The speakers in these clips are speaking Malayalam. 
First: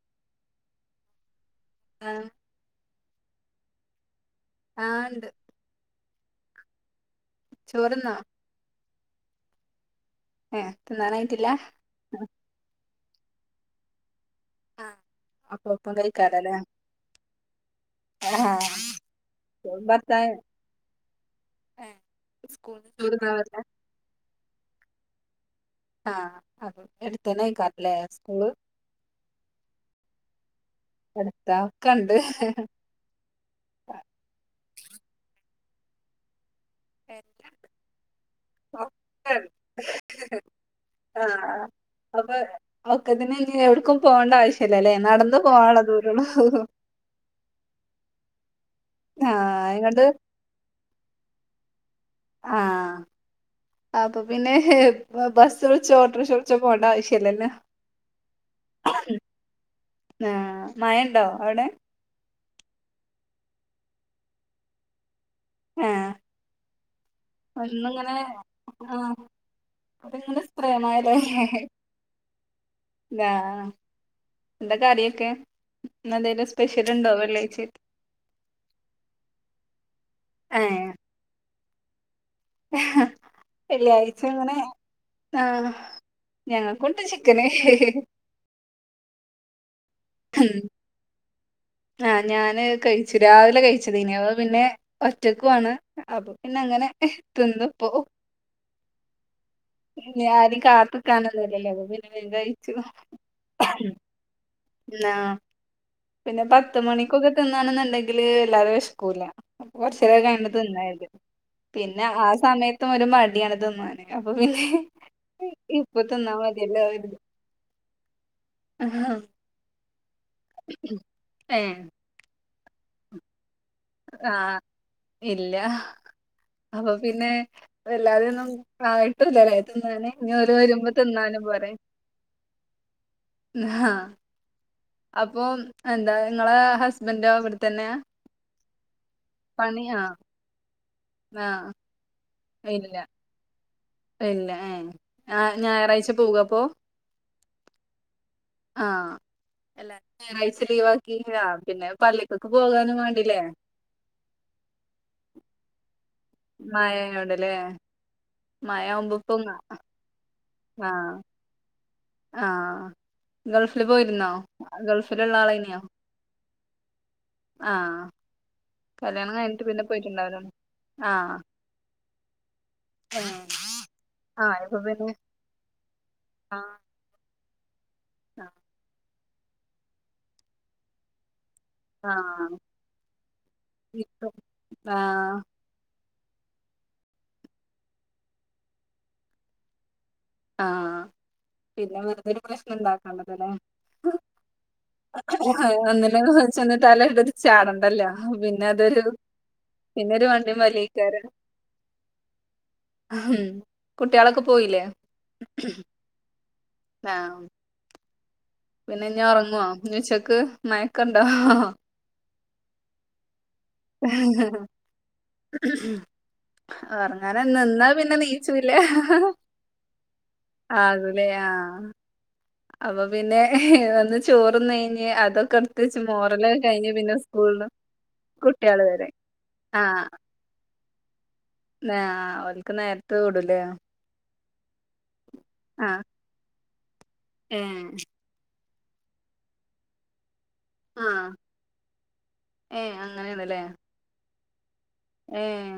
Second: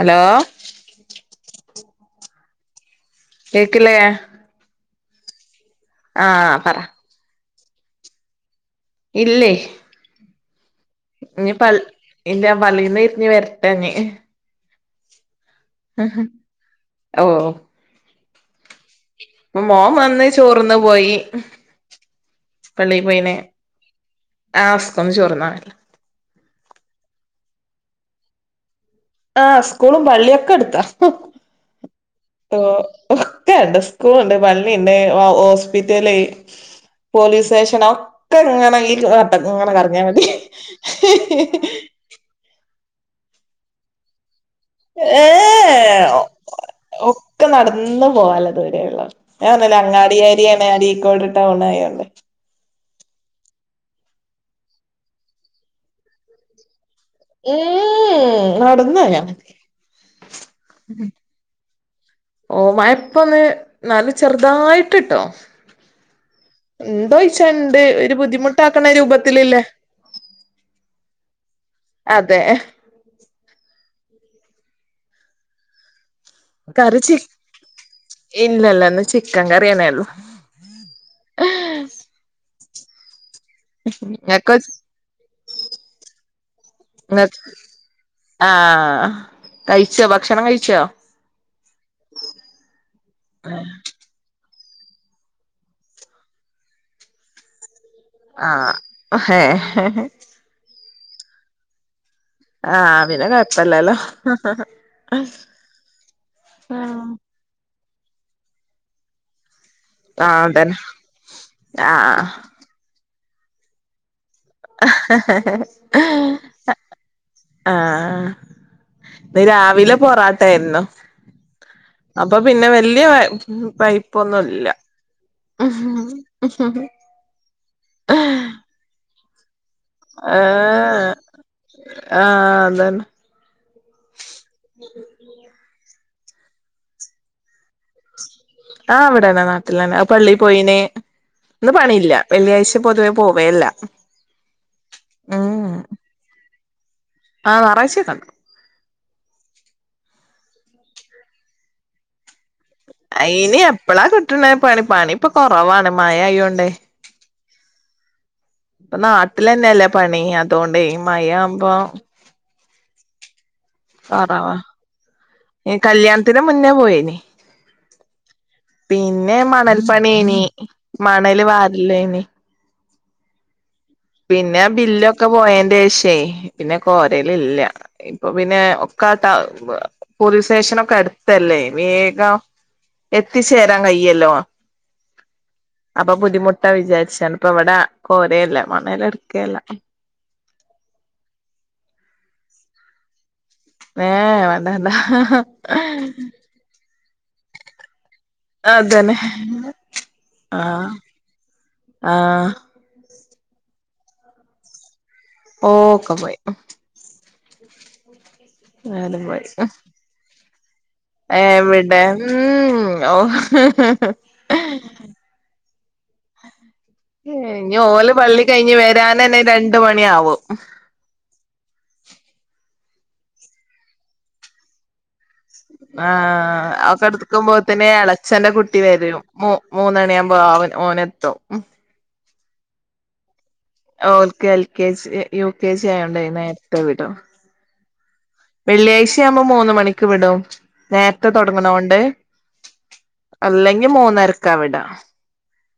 ഹലോ ആഹ് കേക്കില്ലേ. ആഹ് ഇണ്ട് ആഹ് പറ ചോർന്നോ? ഇല്ലേയ് ഏഹ് തിന്നാനായിട്ടില്ല. ഇല്ല പള്ളിയിന്ന് ഇരിഞ്ഞ് വരട്ടെന്ന്. ആ അപ്പൊ ഒപ്പം കഴിക്കാല്ലേ ആല്ലെ ഓ ആഹ്. അപ്പൊ മോൻ വന്ന് ചോർന്ന് പോയി സ്കൂൾന്ന് പള്ളി ചോറ്ന്നാൻ പോയിന്. വരില്ല ആഹ് സ്കൂൾന്ന് ചോർ തിന്നാൻ. ആഹ് അവിടെ എടുത്തന്നെ ആയിക്കാറല്ലേ സ്കൂള്. ആഹ് സ്കൂളും പള്ളിയൊക്കെ എടുത്താ അടുത്താ ഒക്കെ ഉണ്ട് പ്പോ ഒക്കെ ഇണ്ട് സ്കൂള് ഇണ്ട് പള്ളി ഇണ്ട് ഹോ ഹോസ്പിറ്റല്. പോലീസ് എല്ലാം സ്റ്റേഷനോ ഒക്കെ ഇങ്ങെനെ ഇ ത്ത് വട്ടത്തി ഇങ്ങനെ കറങ്ങിയാൽ മതി ആഹ് അപ്പൊ ഒക്കതിന് ഇനി എവിട്ക്കും പോകേണ്ട ആവശ്യല്ലല്ലേ നടന്ന് പോകനുള്ള ഏഹ് ദൂരഒള്ളു ഒഹ് ഒക്കെ നടന്ന് പോകാൻ ഉള്ള ദൂരെഒള്ളു ഞാൻ ആഹ് പറഞ്ഞില്ലേ ഇങ്ങട്ട് അങ്ങാടിയെരിയാണ് അരീക്കോട് ടൗൺ ആയോള്ളേ ആഹ് അപ്പൊ പിന്നെ ഹെ ബസ്സ് വിളിച്ച് ഓട്ടോറിക്ഷ ച്ച് പോണ്ട ആവശ്യയില്ലല്ലോ ഉം നടന്ന് പോയാ മതി ആ മാഴണ്ടോ? അവിടെ. ഓ മഴ ഇപ്പന്ന് ന്നാല്ല ചെറുതായിട്ട്ട്ടോ. ആഹ് ഏന്തോയ്. ഒന്ന്ങ്ങനെ ആ അത്ങ്ങനെ സ്പ്രെമായാലോ അതെ ആഹ് എന്തൊ കടിയൊക്കെ? കറി ചി ഇല്ല ഇല്ലന്ന് ചിക്കൻ കറിയന്നെ ഒള്ളു. ആഹ് ഏഹ് വെള്ളിയാഴ്ച ഇങ്ങക്ക് അങ്ങനെ ആഹ് ഞങ്ങൾക്കൊണ്ട് ഇങ്ങ ചിക്കന് ആഹ് കഴിച്ചോ ഭക്ഷണം കഴിച്ചോ? ആഹ് ഞാന് കഴിച്ചു രാവിലെ കഴി ച്ചതെനി പിന്നെ ഒറ്റക്കുആണ് അപ്പൊ പിന്നെ അങ്ങനെ തിന്നുപ്പോ. ആഹ് ഹേ പിന്ന ആരിം കാത് നിക്കാൻ ഒന്നും ഇല്ലല്ലോ അപ്പോ പിന്നെ വേം കഴിച്ചു ആഹ് പിന്നെ കൊഴപ്പല്ലല്ലോ? ന്നാ പിന്നെ പത്ത് ആഹ് മണിക്കൊക്കെ തിന്നാണെന്നുണ്ടെങ്കില് വല്ലാത്ത വിഷക്കൂല. അപ്പ കൊറചെരെ കഴിന്ന അതന്നെ തിന്നത് പിന്നെ ആഹ് ആ സമയത്തും ഒരു മടിയാണ് തിന്നൻ. അപ്പൊ പിന്നെ ഇപ്പ തിന്നാ മതിയല്ലോ കരുതി ആഹ് ഇന്ന് രാവിലെ പൊറാട്ട ആയിരുന്നു ഏ അപ്പൊ പിന്നെ വലിയ പൈ ആഹ് ഇല്ല അപ്പൊ പിന്നെ വല്ലാതൊന്നും. ആയിട്ടുംഇല്ലല്ലെ തിന്നന് ഇനി ഓൽ വരുമ്പോ ഏഹ് തിന്നാനും പോരെ. ആഹ് അതന്നെ ന്ന് ഹ അപ്പൊ എന്താ ഇങ്ങളെ ഹസ്ബൻഡോ ഇവിടെത്തന്നെ? ആഹ് അവിടെന്നെ നാട്ടിലന്നെ അത് പള്ളിയിൽ പോയിന്. ആ ഇന്ന് പണില്ല വെള്ളിയാഴ്ച ഇല്ല പൊതുവേ പോവെല്ല ഇല്ല ഏഹ് ആഹ് ഞായറാഴ്ച പോവോ അപ്പോ? ആ ഞായറാഴ്ചോക്കണ്ട് ആഹ് എല്ലാരും ഞായറാഴ്ച ലീവ ആക്കി ആ പിന്നെ പള്ളിക്കൊക്കെ പോകാനും വേണ്ടില്ലേ അയിനി എപ്പഴാ കിട്ടണ പണി പണി ഇപ്പൊ കുറവാണ് മഴ ആയോണ്ട് മഴയോടല്ലേ മഴ ഇപ്പൊ മുമ്പ്പ്പും നാട്ടിലന്നെല്ലേ പണി അതൊണ്ടെയ് ഈ മയാ ആവുമ്പം ആഹ് ഗൾഫിൽ പോയിരുന്നോ കൊറവാ ഗൾഫിലള്ള ആളേന്യോ പോയിന്നെ കല്യാണം പിന്നെ കഴിഞ്ഞിട്ട് പിന്നെ മണൽപ്പണിയേനി പോയിട്ടുണ്ടാവൂലല്ലേ മണൽ വാരലേനി ഏഹ് പിന്നെ ബില്ലൊക്കെ പോയന്റെ ഷേ പിന്നെ ആഹ് കോരൽ ഇല്ല ഇപ്പൊ പിന്നെ ഒക്ക പോലീസ് സ്റ്റേഷനൊക്കെ എടുത്ത് ല്ലേ വേഗം ആഹ് എത്തിച്ചേരാൻ കയല്ലോ ഇപ്പം ആഹ് അപ്പൊ ബുദ്ധിമുട്ടാ വിചാരിച്ചാണ് ഇപ്പ ഇവിടെ കോരെല്ല മണൽ എടുക്കേല്ല ആഹ് പിന്നെ വെറുതൊരു പ്രശ്നം ഇണ്ടാക്കണ്ടല്ലോല്ലേ ഏ വേണ്ട വേണ്ട ഒന്നിലിച്ചന്നിട്ടലരുടെ ഒരു ചാടണ്ടല്ലോ അതന്നെ പിന്നെരു വണ്ടിയും ആഹ് വലക്കാരം ആഹ് ഉം കുട്ട്യാളൊക്കെ പോയില്ലേ ഓഹ് ഒക്കെ പോയി ആഹ് [inaudible] പിന്നെ ഇഞാൻ പോയി ഉറങ്ങുവ ഉച്ചക്ക് മയക്കണ്ടോ [inaudible] എവിടെ ഉം ഓ [inaudible] ഒറങ്ങാന് ഏഹ് നിന്നാ ഓല് പിന്നെ പള്ളി നീച്ചൂല്ല കഴിഞ്ഞ് വരനന്നെ രണ്ട മണി ആവും [unintelligible] അപ്പൊ പിന്നെ വന്ന് ചോറ് നഴഞ്ഞ് അതൊ ആ അവക്കെ എടുക്കുമ്പോത്തന്നെ ഇളച്ചന്റെ കുട്ടി കുട്ട്യാള് വരെ വരും മൂ മൂന്നണിയ ആവുമ്പോ അവൻ ഓനെത്തും [unintelligible] അവലക്ക് നേരത്ത വിടൂലേ ഒള്ക്കെ L K G U K G ആയൊണ്ടായി നേ നേരത്തെ വിടോ ഉം വെള്ളിയാഴ്ച ആവുമ്പോ മൂന്ന് മണിക്ക് വിടും ആഹ് നേരത്തെ തുൊടങ്ങണ കൊണ്ട് ഏഹ് അല്ലെങ്കിൽ മൂന്നരക്കവിട ഉം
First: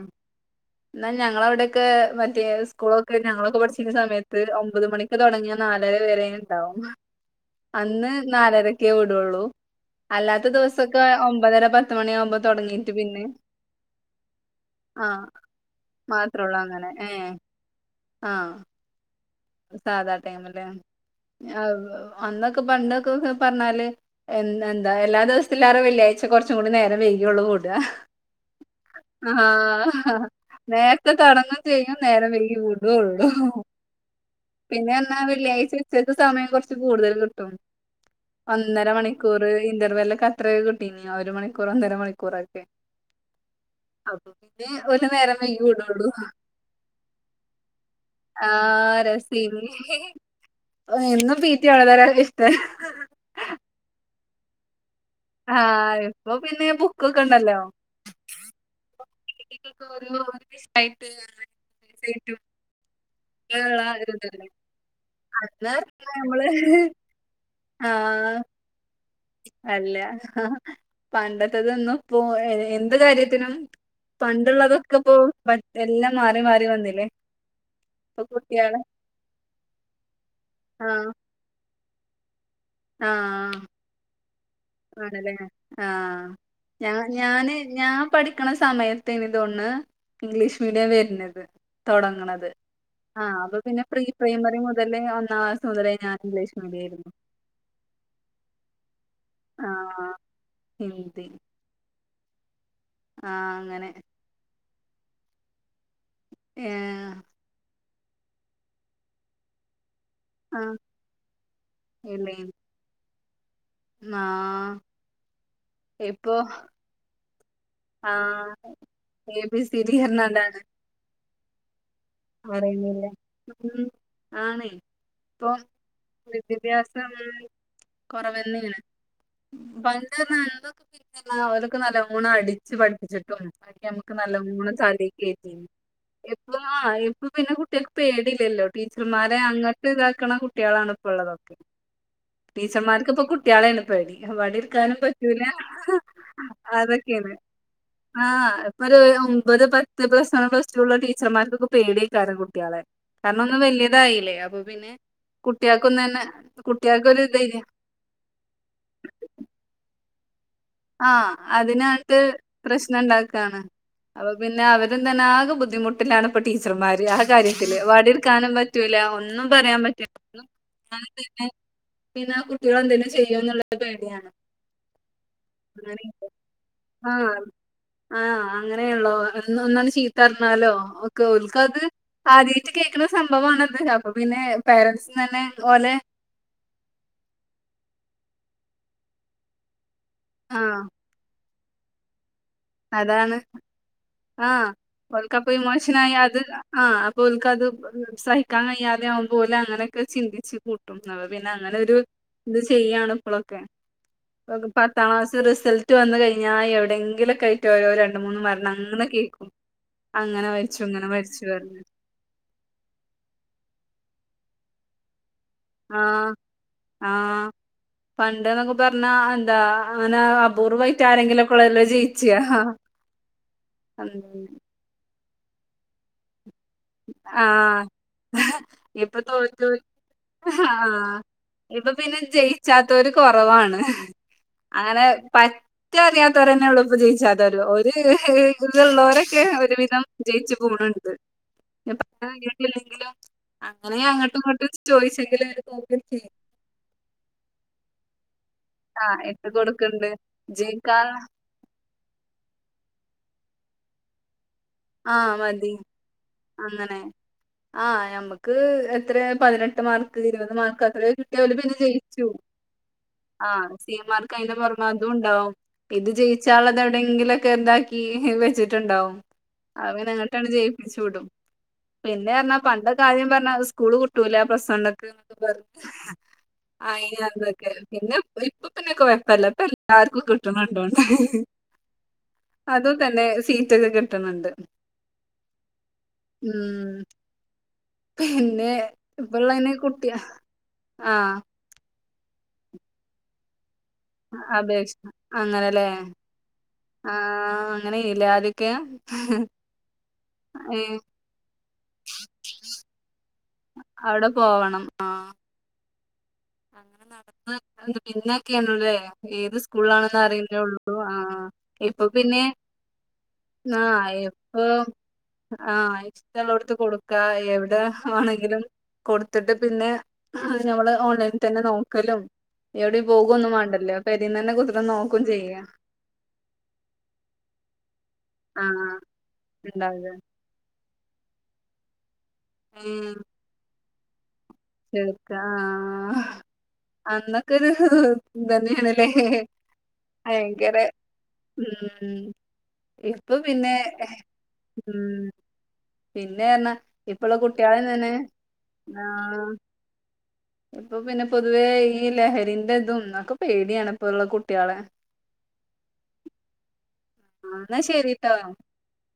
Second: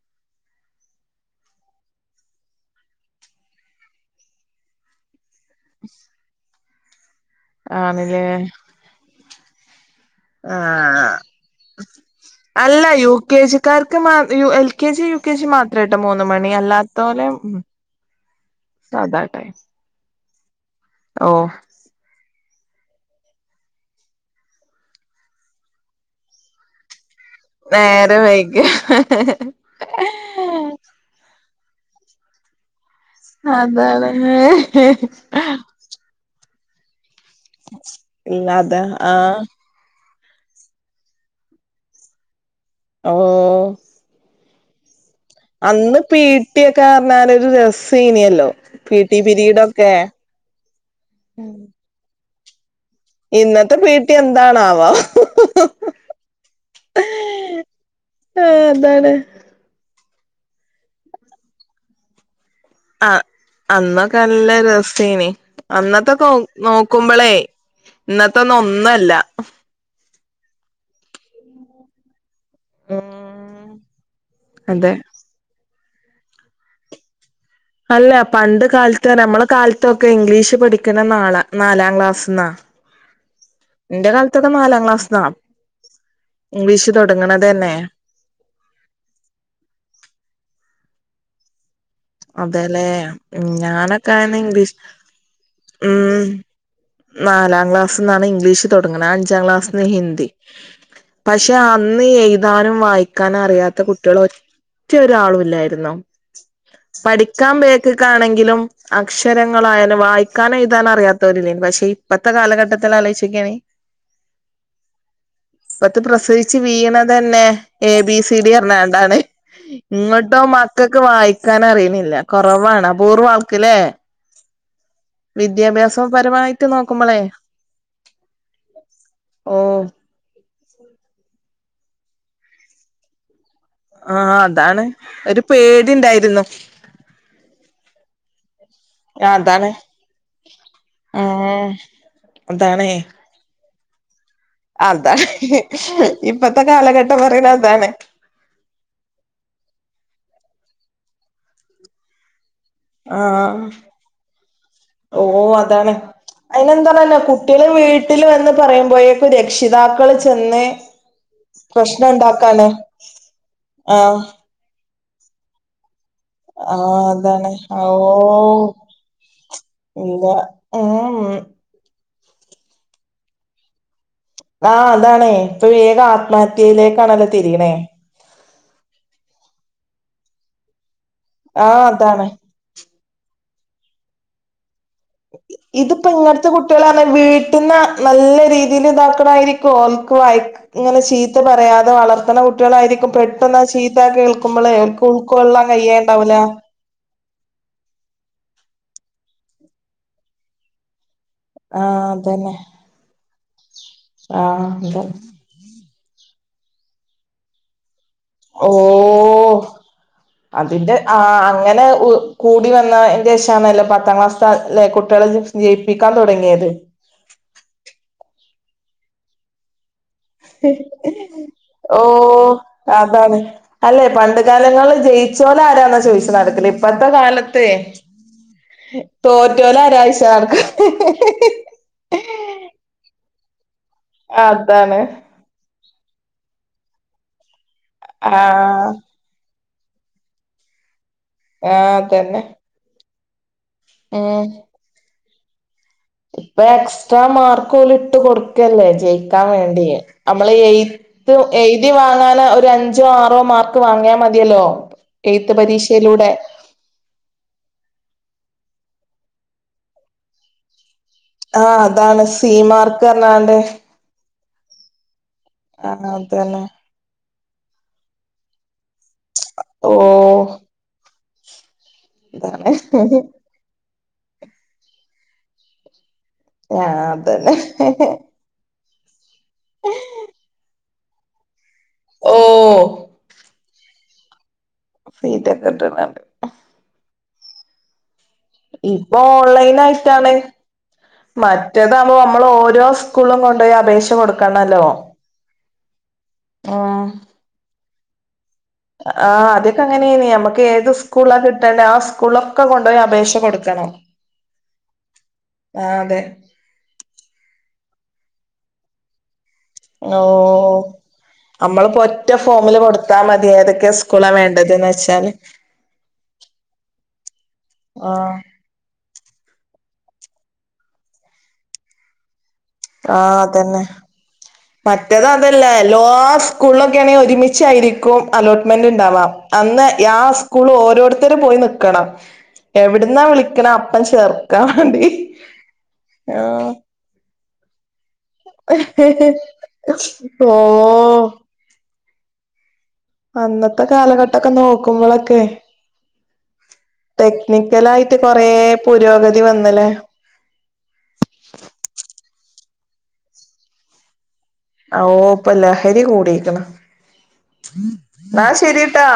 എന്നാൽ ഞങ്ങള അവിടെൊക്കെ മറ്റേ സ്കൂളൊക്കെ ഞങ്ങളൊക്കെ പഠിച്ചിരുന്ന സമയത്ത് ഒമ്പത് മണി തുടങ്ങിയ നാലര വേര ഉണ്ടാവും അന്ന് ആണ്ല്ലേ നാലരക്കെ വിടുള്ളൂ അല്ലാത്ത ദിവസൊക്കെ ആഹ് ഒമ്പതര പത്തുമണിയാകുമ്പോ തുടങ്ങിട്ട് പിന്നെ കർക്ക് മാ U L K G U ആഹ് കെ ജി മാത്രട്ടോ മൂന്ന മണി മാത്രൊള്ളൂ അങ്ങനെ അല്ലാത്തല ഏഹ് ആഹ് സാധാട്ടെയിം സാധാ ടൈംല്ലേ അന്നൊക്കെ പണ്ടൊക്കെ പറഞ്ഞാല് എ എന്താ എല്ലാ ദിവസത്തിലാര വെള്ളിയഴ്ച കുറച്ചും കൂടി നേരം വെയിക്കും ന്നുള്ളു വിട നേരം ആ വൈകിയ ആഹ് നേരത്തെ [unintelligible] തടങ്ങും ചെയഴും നേരെ വെയകി വിടുള്ളൂ അതാണ് [unintelligible] ചേക്ക് സമയം കുറച്ച് കൂടുതൽ കിട്ടും ഇല്ല അതാ ഒന്നര ആഹ് മണിക്കൂർ ഇന്റർവല്ലെ കത്ത കിട്ടീ ഒരു മണിക്കൂർ ഒന്നര മണിക്കൂറൊക്കെ ഓ ഹി ഒരു നേരം വൈകി അന്ന് വിടുള്ളൂ പീട്ടിയൊക്കെ പറഞ്ഞാല ഒരു രസീനീ ഇനിയല്ലോ [unintelligible] ഒരാക്ക് ഇഷ്ട്ടം ഇന്നത്തെ പിടി എന്താണാവോ [unintelligible] ആഹ ഇപ്പൊ പിന്നെ ബുക്കൊക്കെണ്ടല്ലോ ആഹ് അതാണ് ഒരോ ഓർക്ക് ഇഷ്ടായിട്ട് അങ്ങനെ [unintelligible] ആ അന്നൊക്കെ നല്ല രസേനി അന്ന് അന്നത്തൊക്കെ നമ്മള് നോക്കുമ്പളേ ആഹ് ഇന്നത്തൊന്നഒന്നു അല്ല. അല്ല ഹ പണ്ടത്തതൊന്നും ഇപ്പോ. എന്ത് കാര്യത്തിനും ഉം അതെ പണ്ടുള്ളതൊക്കെ ഇപ്പോ എല്ലാം മാറി മാറി വന്നില്ലേ അല്ല ഇപ്പൊ പണ്ട് കുട്ടികള് കാലത്ത് നമ്മെളെ കാലത്തൊക്കെ ഇംഗ്ലീഷ് പഠിക്കണ ആഹ് നാലാ നാലാം ക്ലാസ്ന്നാ. ആഹ് ന്റെ കാലത്തൊക്കെ നാലാം ക്ലാസ്ന്നാ ആണല്ലേ ആഹ് ഇംഗ്ലീഷ് തൊടങ്ങ്ണ തന്നെ. പഠിക്ക്ണ സമയത്ത്നിതോന്ന് ഇംഗ്ലീഷ് മീഡിയം വരുന്നത്. തൊടങ്ങ്ണത് അതെല്ലേ ആഹ ഉം അപ്പൊ പിന്നെ പ്രീ ഞാനൊക്കെ ആയന്ന് പ്രൈമറി ഇംഗ്ലീഷ് മുതല് ഒന്നാം. അത് വരെ ഉം ഞാനും ഇംഗ്ലീഷ് മീഡിയാരുന്നു നാലാം ക്ലാസ്ന്നാണ് ഇംഗ്ലീഷ്. തൊടങ്ങ് ണെ അഞ്ചാം ക്ലാ സിന് ആഹ് ഹിന്ദി ഹിന്ദി പക്ഷെ അന്ന് എഴുതാനും വായി ക്കൻ ആഹ് അറിയാത്ത അങ്ങനെ കുട്ടികള് ഒറ്റ ഒരാളില്ലായിരുന്നു. ഏ പഠിക്കാൻ ബേക്കുകാണെങ്കിലും അക്ഷരങ്ങളായാലും വായി വായിക്കാനും ആഹ് എഴുതാനും അറിയാത്തോലില്ല പക്ഷെ ഇപ്പത്തെ കാലഘട്ടത്തിൽ ഒന്ന് ആലോചിക്കാണി. ആ ഇപ്പ ത്ത പ്രസവിച്ചു വീഴ്‌ണതന്നെ എ ബി സി ഡി ആഹ് പറഞ്ഞാണ്ടാണ് എ ബി സി ഡി പറഞ്ഞാണ്ടാണ് ഇങ്ങോട്ടോമക്കൾ ക്കക്കെ വായിക്കാൻ അറിയുന്നില്ല കുറവാണ് അബൂർ വാൾക്ക്ല്ലേ ആണെയ് വിദ്യാഭ്യാസം വിദ്യാഭ്യാസം കൊറവെന്നേണ് ഓ [unintelligible] [unintelligible] ഓരൊക്കെ നല്ലോണം അടിച്ച് പഠിപ്പിച്ച്ക്കാണ് ആഹ് അതാണ് ഒരു പേടി ഇണ്ടായിരുന്നു [unintelligible] ഇപ്പ പിന്നെ കുട്ട്യാക്ക് പേടില്ലല്ലോ ടീച്ചർമാരെ അതാണ് അങ്ങോട്ട് ഇതാക്കണ കുട്ട്യാളാണ് ഇപ്പള്ളത് ഉം അതാണേ ടീച്ചർമാർക്ക് പ്പം കുട്ട്യാളെണ് പേടി വടിട് അതാണ് ഇപ്പത്തെ കാലഘട്ടം പറയുന്ന അതാണ് ആ ഇപ്പൊരു ഒമ്പത് പത്ത് പ്ലസ് വൺ പ്ലസ് ടു ള്ള ടീച്ചർമാർക്കൊക്കെ പേടിയേക്കാരം കുട്ട്യാളെ കാരണൊന്ന് ആഹ് വെല്യതായില്ലേ അപ്പൊ പിന്നെ ഓ അതാണ് കുട്ടികൾക്കൊന്ന് തന്നെ അയിനെന്താണോലോ കുട്ടികൾക്കൊരു ധൈര്യം കുട്ട്യാള് വീട്ട ട്ട് ല് വന്ന് പറയുമ്പോഴേക്കും രക്ഷിതാക്കള് ചെന്ന് ആ പ്രശ്നം അതിനകത്ത് ഇണ്ടാക്കാണ് പ്രശ്നണ്ടാക്കാണ് അ ആഹ് പിന്നെ അവരും തന്നെ ആകെ ബുദ്ധിമുട്ടിലാണ് ഇപ്പ ആഹ് ടീച്ചർമാര് ആ അതാണ് കാര്യത്തില് വടി ട് കാനും ഓ പറ്റൂല ഒന്നും പറയാൻ ഇല്ല പറ്റൂല്ല ഉം ഒ ഉം തന്നെ പിന്ന കുട്ട്യോളെന്തെങ്കിലും ചെയ്യോന്ന്ള്ളൊരു പേടിയാണ് ആ അതാണേ ഇപ്പൊ വേഗം ആത്മഹത്യയിലേക്കാണല്ലോ തിരിയ്ണേ ആ അങ്ങനെള്ളോ ഒന്നണ്ട് ചീത്തറിഞ്ഞാലോ ഒക്കെ ഓൽക്കത് ആഹ് അതാണ് ആ ദ്യയിട്ട് കേക്ക്ണ സംഭവാണത് അപ്പൊ പിന്നെ പാരൻസ് ഇതിപ്പോ ഇങ്ങൻത്തെ കുട്ട്യാള് പറഞ്ഞ വീട്ടിന്ന് നല്ല രീതില് ഇതാക്കണായിരി ഓൻക് വഴക്ക് ആഹ് ഇങ്ങനെ ചീത്ത പറയാതെ വളർത്തണ കു ട്ട്യാളായിരിക്കും അതാണ് പെട്ടെന്ന ചീത്ത ആഹ് കേൾക്കുമ്പളേ ഓൽക് ഉൾ കൊള്ളാൻ കയ്യേണ്ടാവൂല ആ അപ്പോല്ക്കത് സഹിക്കാൻ കയ്യാതാകുമ്പൊ ഓല് അങ്ങനൊക്കെ ചിന്തിച്ച് കൂ പിന്നെ അങ്ങനൊരു ആഹ് അതന്നെ ത് ചെയ്യാണ് ഇപ്പളൊക്കെ ആഹ് ഓക്ക് അതന്നെ പത്താം ക്ലാ ത്തെ റിസൾട്ട് വന്ന് കഴിഞ്ഞാ എവിടെങ്കിലൊക്കായി ട്ട് ഓരോ രണ്ട് മൂന്ന് മരണങ്ങനെ കേക്കും ഓഹ് അങ്ങനെ മരിച്ചു അതിന്റെ ഇങ്ങനെ മരിച്ചു ആഹ് പർഞ്ഞ് അങ്ങനെ കൂടി വന്നാ ന്റെശാണല്ലോ പത്താം ക്ലാസ്സ്ത്തെ ലെ കുട്ട്യാളെ ജയിപ്പിക്കാൻ തൊടങ്യേത് ആ പണ്ട്ന്നൊക്കെ പറഞ്ഞാ എന്താ അങ്ങനെ അ ഓ അതാണ് അല്ലെ പണ്ട് കാലങ്ങളില് ജയി ച്ചോലാരാന്നാ ചോയിച്ച് നടക്കല് ഇ ഇപ്പത്തെ കാലത്തെ ആഹ് ഇപ്പൊ തോറ്റോര് തോറ്റോലാരായ്ച്ച് നടക്ക് ആഹ് ഇപ്പൊ പിന്നെ ജയിച്ചാത്തോര് കൊറവാണ് അതാണ് അങ്ങനെ പറ്ററിയാത്തവരന്നെള്ളു ഇപ്പൊ ജയിച്ചാത്തോര് ഒര് ആഹ് ഇത്ള്ളോര് ക്കെ ഒരുവിധം ജയിച്ചു പോണ് ണ്ട് ആ അതെന്നെ ല്ലെങ്കിലും അങ്ങനെ അങ്ങട്ടും ഇങ്ങട്ടും ചോയിച്ചെങ്കിലും ഓല് പോവില്ലേ ഇപ്പൊ എക്സ്ട്രാ മാർക്കോല് ഇട്ട് കൊടു ക്കല്ലേ ആഹ് ജയിക്കാ ഇട്ട് വേണ്ടി കൊടുക്ക്ണ്ട് നമ്മളീ ജയിക്കാൻ എയ്ത്തും എയ്തി വാങ്ങാന ഒരഞ്ചോ ആറോ മാർക്ക് വാങ്ങിയാ മതിയല്ലോ ആ എയ്ത്ത് മതി പരീക്ഷയിലൂടെ അങ്ങനെ ആ ഞമ്മക്ക് എത്രെ പതിനെട്ട് മാർക്ക് ഇരുപത് മാർക്ക് അത്രേ കി ആ അതാണ് സി മാ ആ സി മാർക്ക് അയിന്റെ പൊറമെ അതുണ്ടാവും ഇത് ആഹ് അതന്നെ ജയിച്ചാളളതെവിടെങ്കിലൊക്കെതാക്കി വെച്ചിട്ട്ണ്ടാവും അത് പിന്നെ ങ്ങട്ട് ട്ടണ്ട് ഓഹ് ജയിപ്പിച്ചു വിടും പിന്നെറഞ്ഞാ അതാണ് പണ്ടൊക്കാദ്യം പറഞ്ഞാ സ്കൂള് പൂ ട്ടൂല പ്ലസ്സ് വണ്ണ്ക്ക് ന്നൊക്കെ പറയും ആ അതെന്നെ ഇപ്പൊ പിന്നെ കൊയപ്പില്ല ഇപ്പെല്ലാർക്കും കിട്ട്ണ് ണ്ടോന്ന്ണ് ഓ അതും തെന്നെ സീറ്റൊക്കെ കിട്ട്ണ്ണ്ട് സീറ്റൊക്കിട്ടണ്ണ്ട് ഉം പിന്നെ ഇപ്പൊ ഇപ്പൊള്ളെന്നെ ഓൺലൈൻ കുട്ടിയ ആഹ് റ്റേതാമ്പോ നമ്മളോരോ സ്കൂളിലും കൊണ്ടോയ് അപേക്ഷി അപേക്ഷ അങ്ങനല്ലേ ആഹ് അങ്ങനായില്ലേ ആദ്യ ആഹ് ആദ്യൊക്കെ അങ്ങനേന്നി ഞമ്മക്ക് ഏത് ഏഹ് സ്കൂളിലാ കിട്ടേണ്ട് ആ സ്കൂളിലൊക്കെ കൊണ്ടോയി അപേക്ഷ കൊടുക്കണം അവിടെ പോവണം ആഹ് ആഹ് അതെ അങ്ങനെ നടന്ന് പിന്നാക്കെയാണല്ലേ ഏത് സ് ഓ കൂളിലാണെന്ന് അറിയുന്നേള്ളൂ ആഹ് നമ്മളിപ്പോ ഇപ്പൊ ഒറ്റ പിന്നെ ഫോമില് കൊടുത്താൽ മതി ഏതൊക്കെയാ ആഹ് സ്കൂളാ ഇപ്പൊ വേണ്ടത് ന്ന് വെച്ചാല് ആഹ് ഇഷ്ട്ടൊളളടുത്ത് കൊടുക്കാ എവിടെ ആഹ് ആണെങ്കിലും കൊടുത്തിട്ട് പിന്നെ അത് നമ്മള് ഓൺലൈനി തന്നെ നോക്കലും എവിടെം ആഹ് പോകൊന്നും അതന്നെ വേണ്ടല്ലോ പെരേംതന്നെ കുത്തിരിന്ന് നോക്കുവേം ചെയ്യാം ല്ലാ സ്കൂളിലൊക്കെ ആണെങ്കി ഒരുമിച്ചായിരിക്കും അലോട്ട്മെന്റ് ആഹ് ഇണ്ടാവാ അന്ന് ഇണ്ടാവൂല യാസ് സ്കൂൾ ഓരോടുത്തരും പോയി നിക്കണം ഏഹ് എവിടുന്നാ വിളിക്കണ് അപ്പം ചേർ ക്കാൻ വേണ്ടി ആഹ് അന്നെക്കൊരു ഭയങ്കര ഓഹ് ഉം ഇപ്പൊ പിന്നെ അന്നത്തെ കാലഘട്ടൊക്കെ നോക്കുമ്പളൊക്കെ പിന്നെപർണ ടെക്നിക്കലായിട്ട് കൊറേ പുരോഗതി ആഹ് വന്നല്ലേ ഇപ്പൊ പിന്നെ പൊതുവേ ഈ ലഹരിന്റെ ഇതും ഒക്കെ പേടിയാണ് ഇപ്പൊള്ള കുട്ടികളെ ഓഹ് ഇപ്പ ലഹരി കൂടിയേക്കണ് ആ, എന്നാ ശരിട്ടോ എന്നാ ശെരിട്ടാ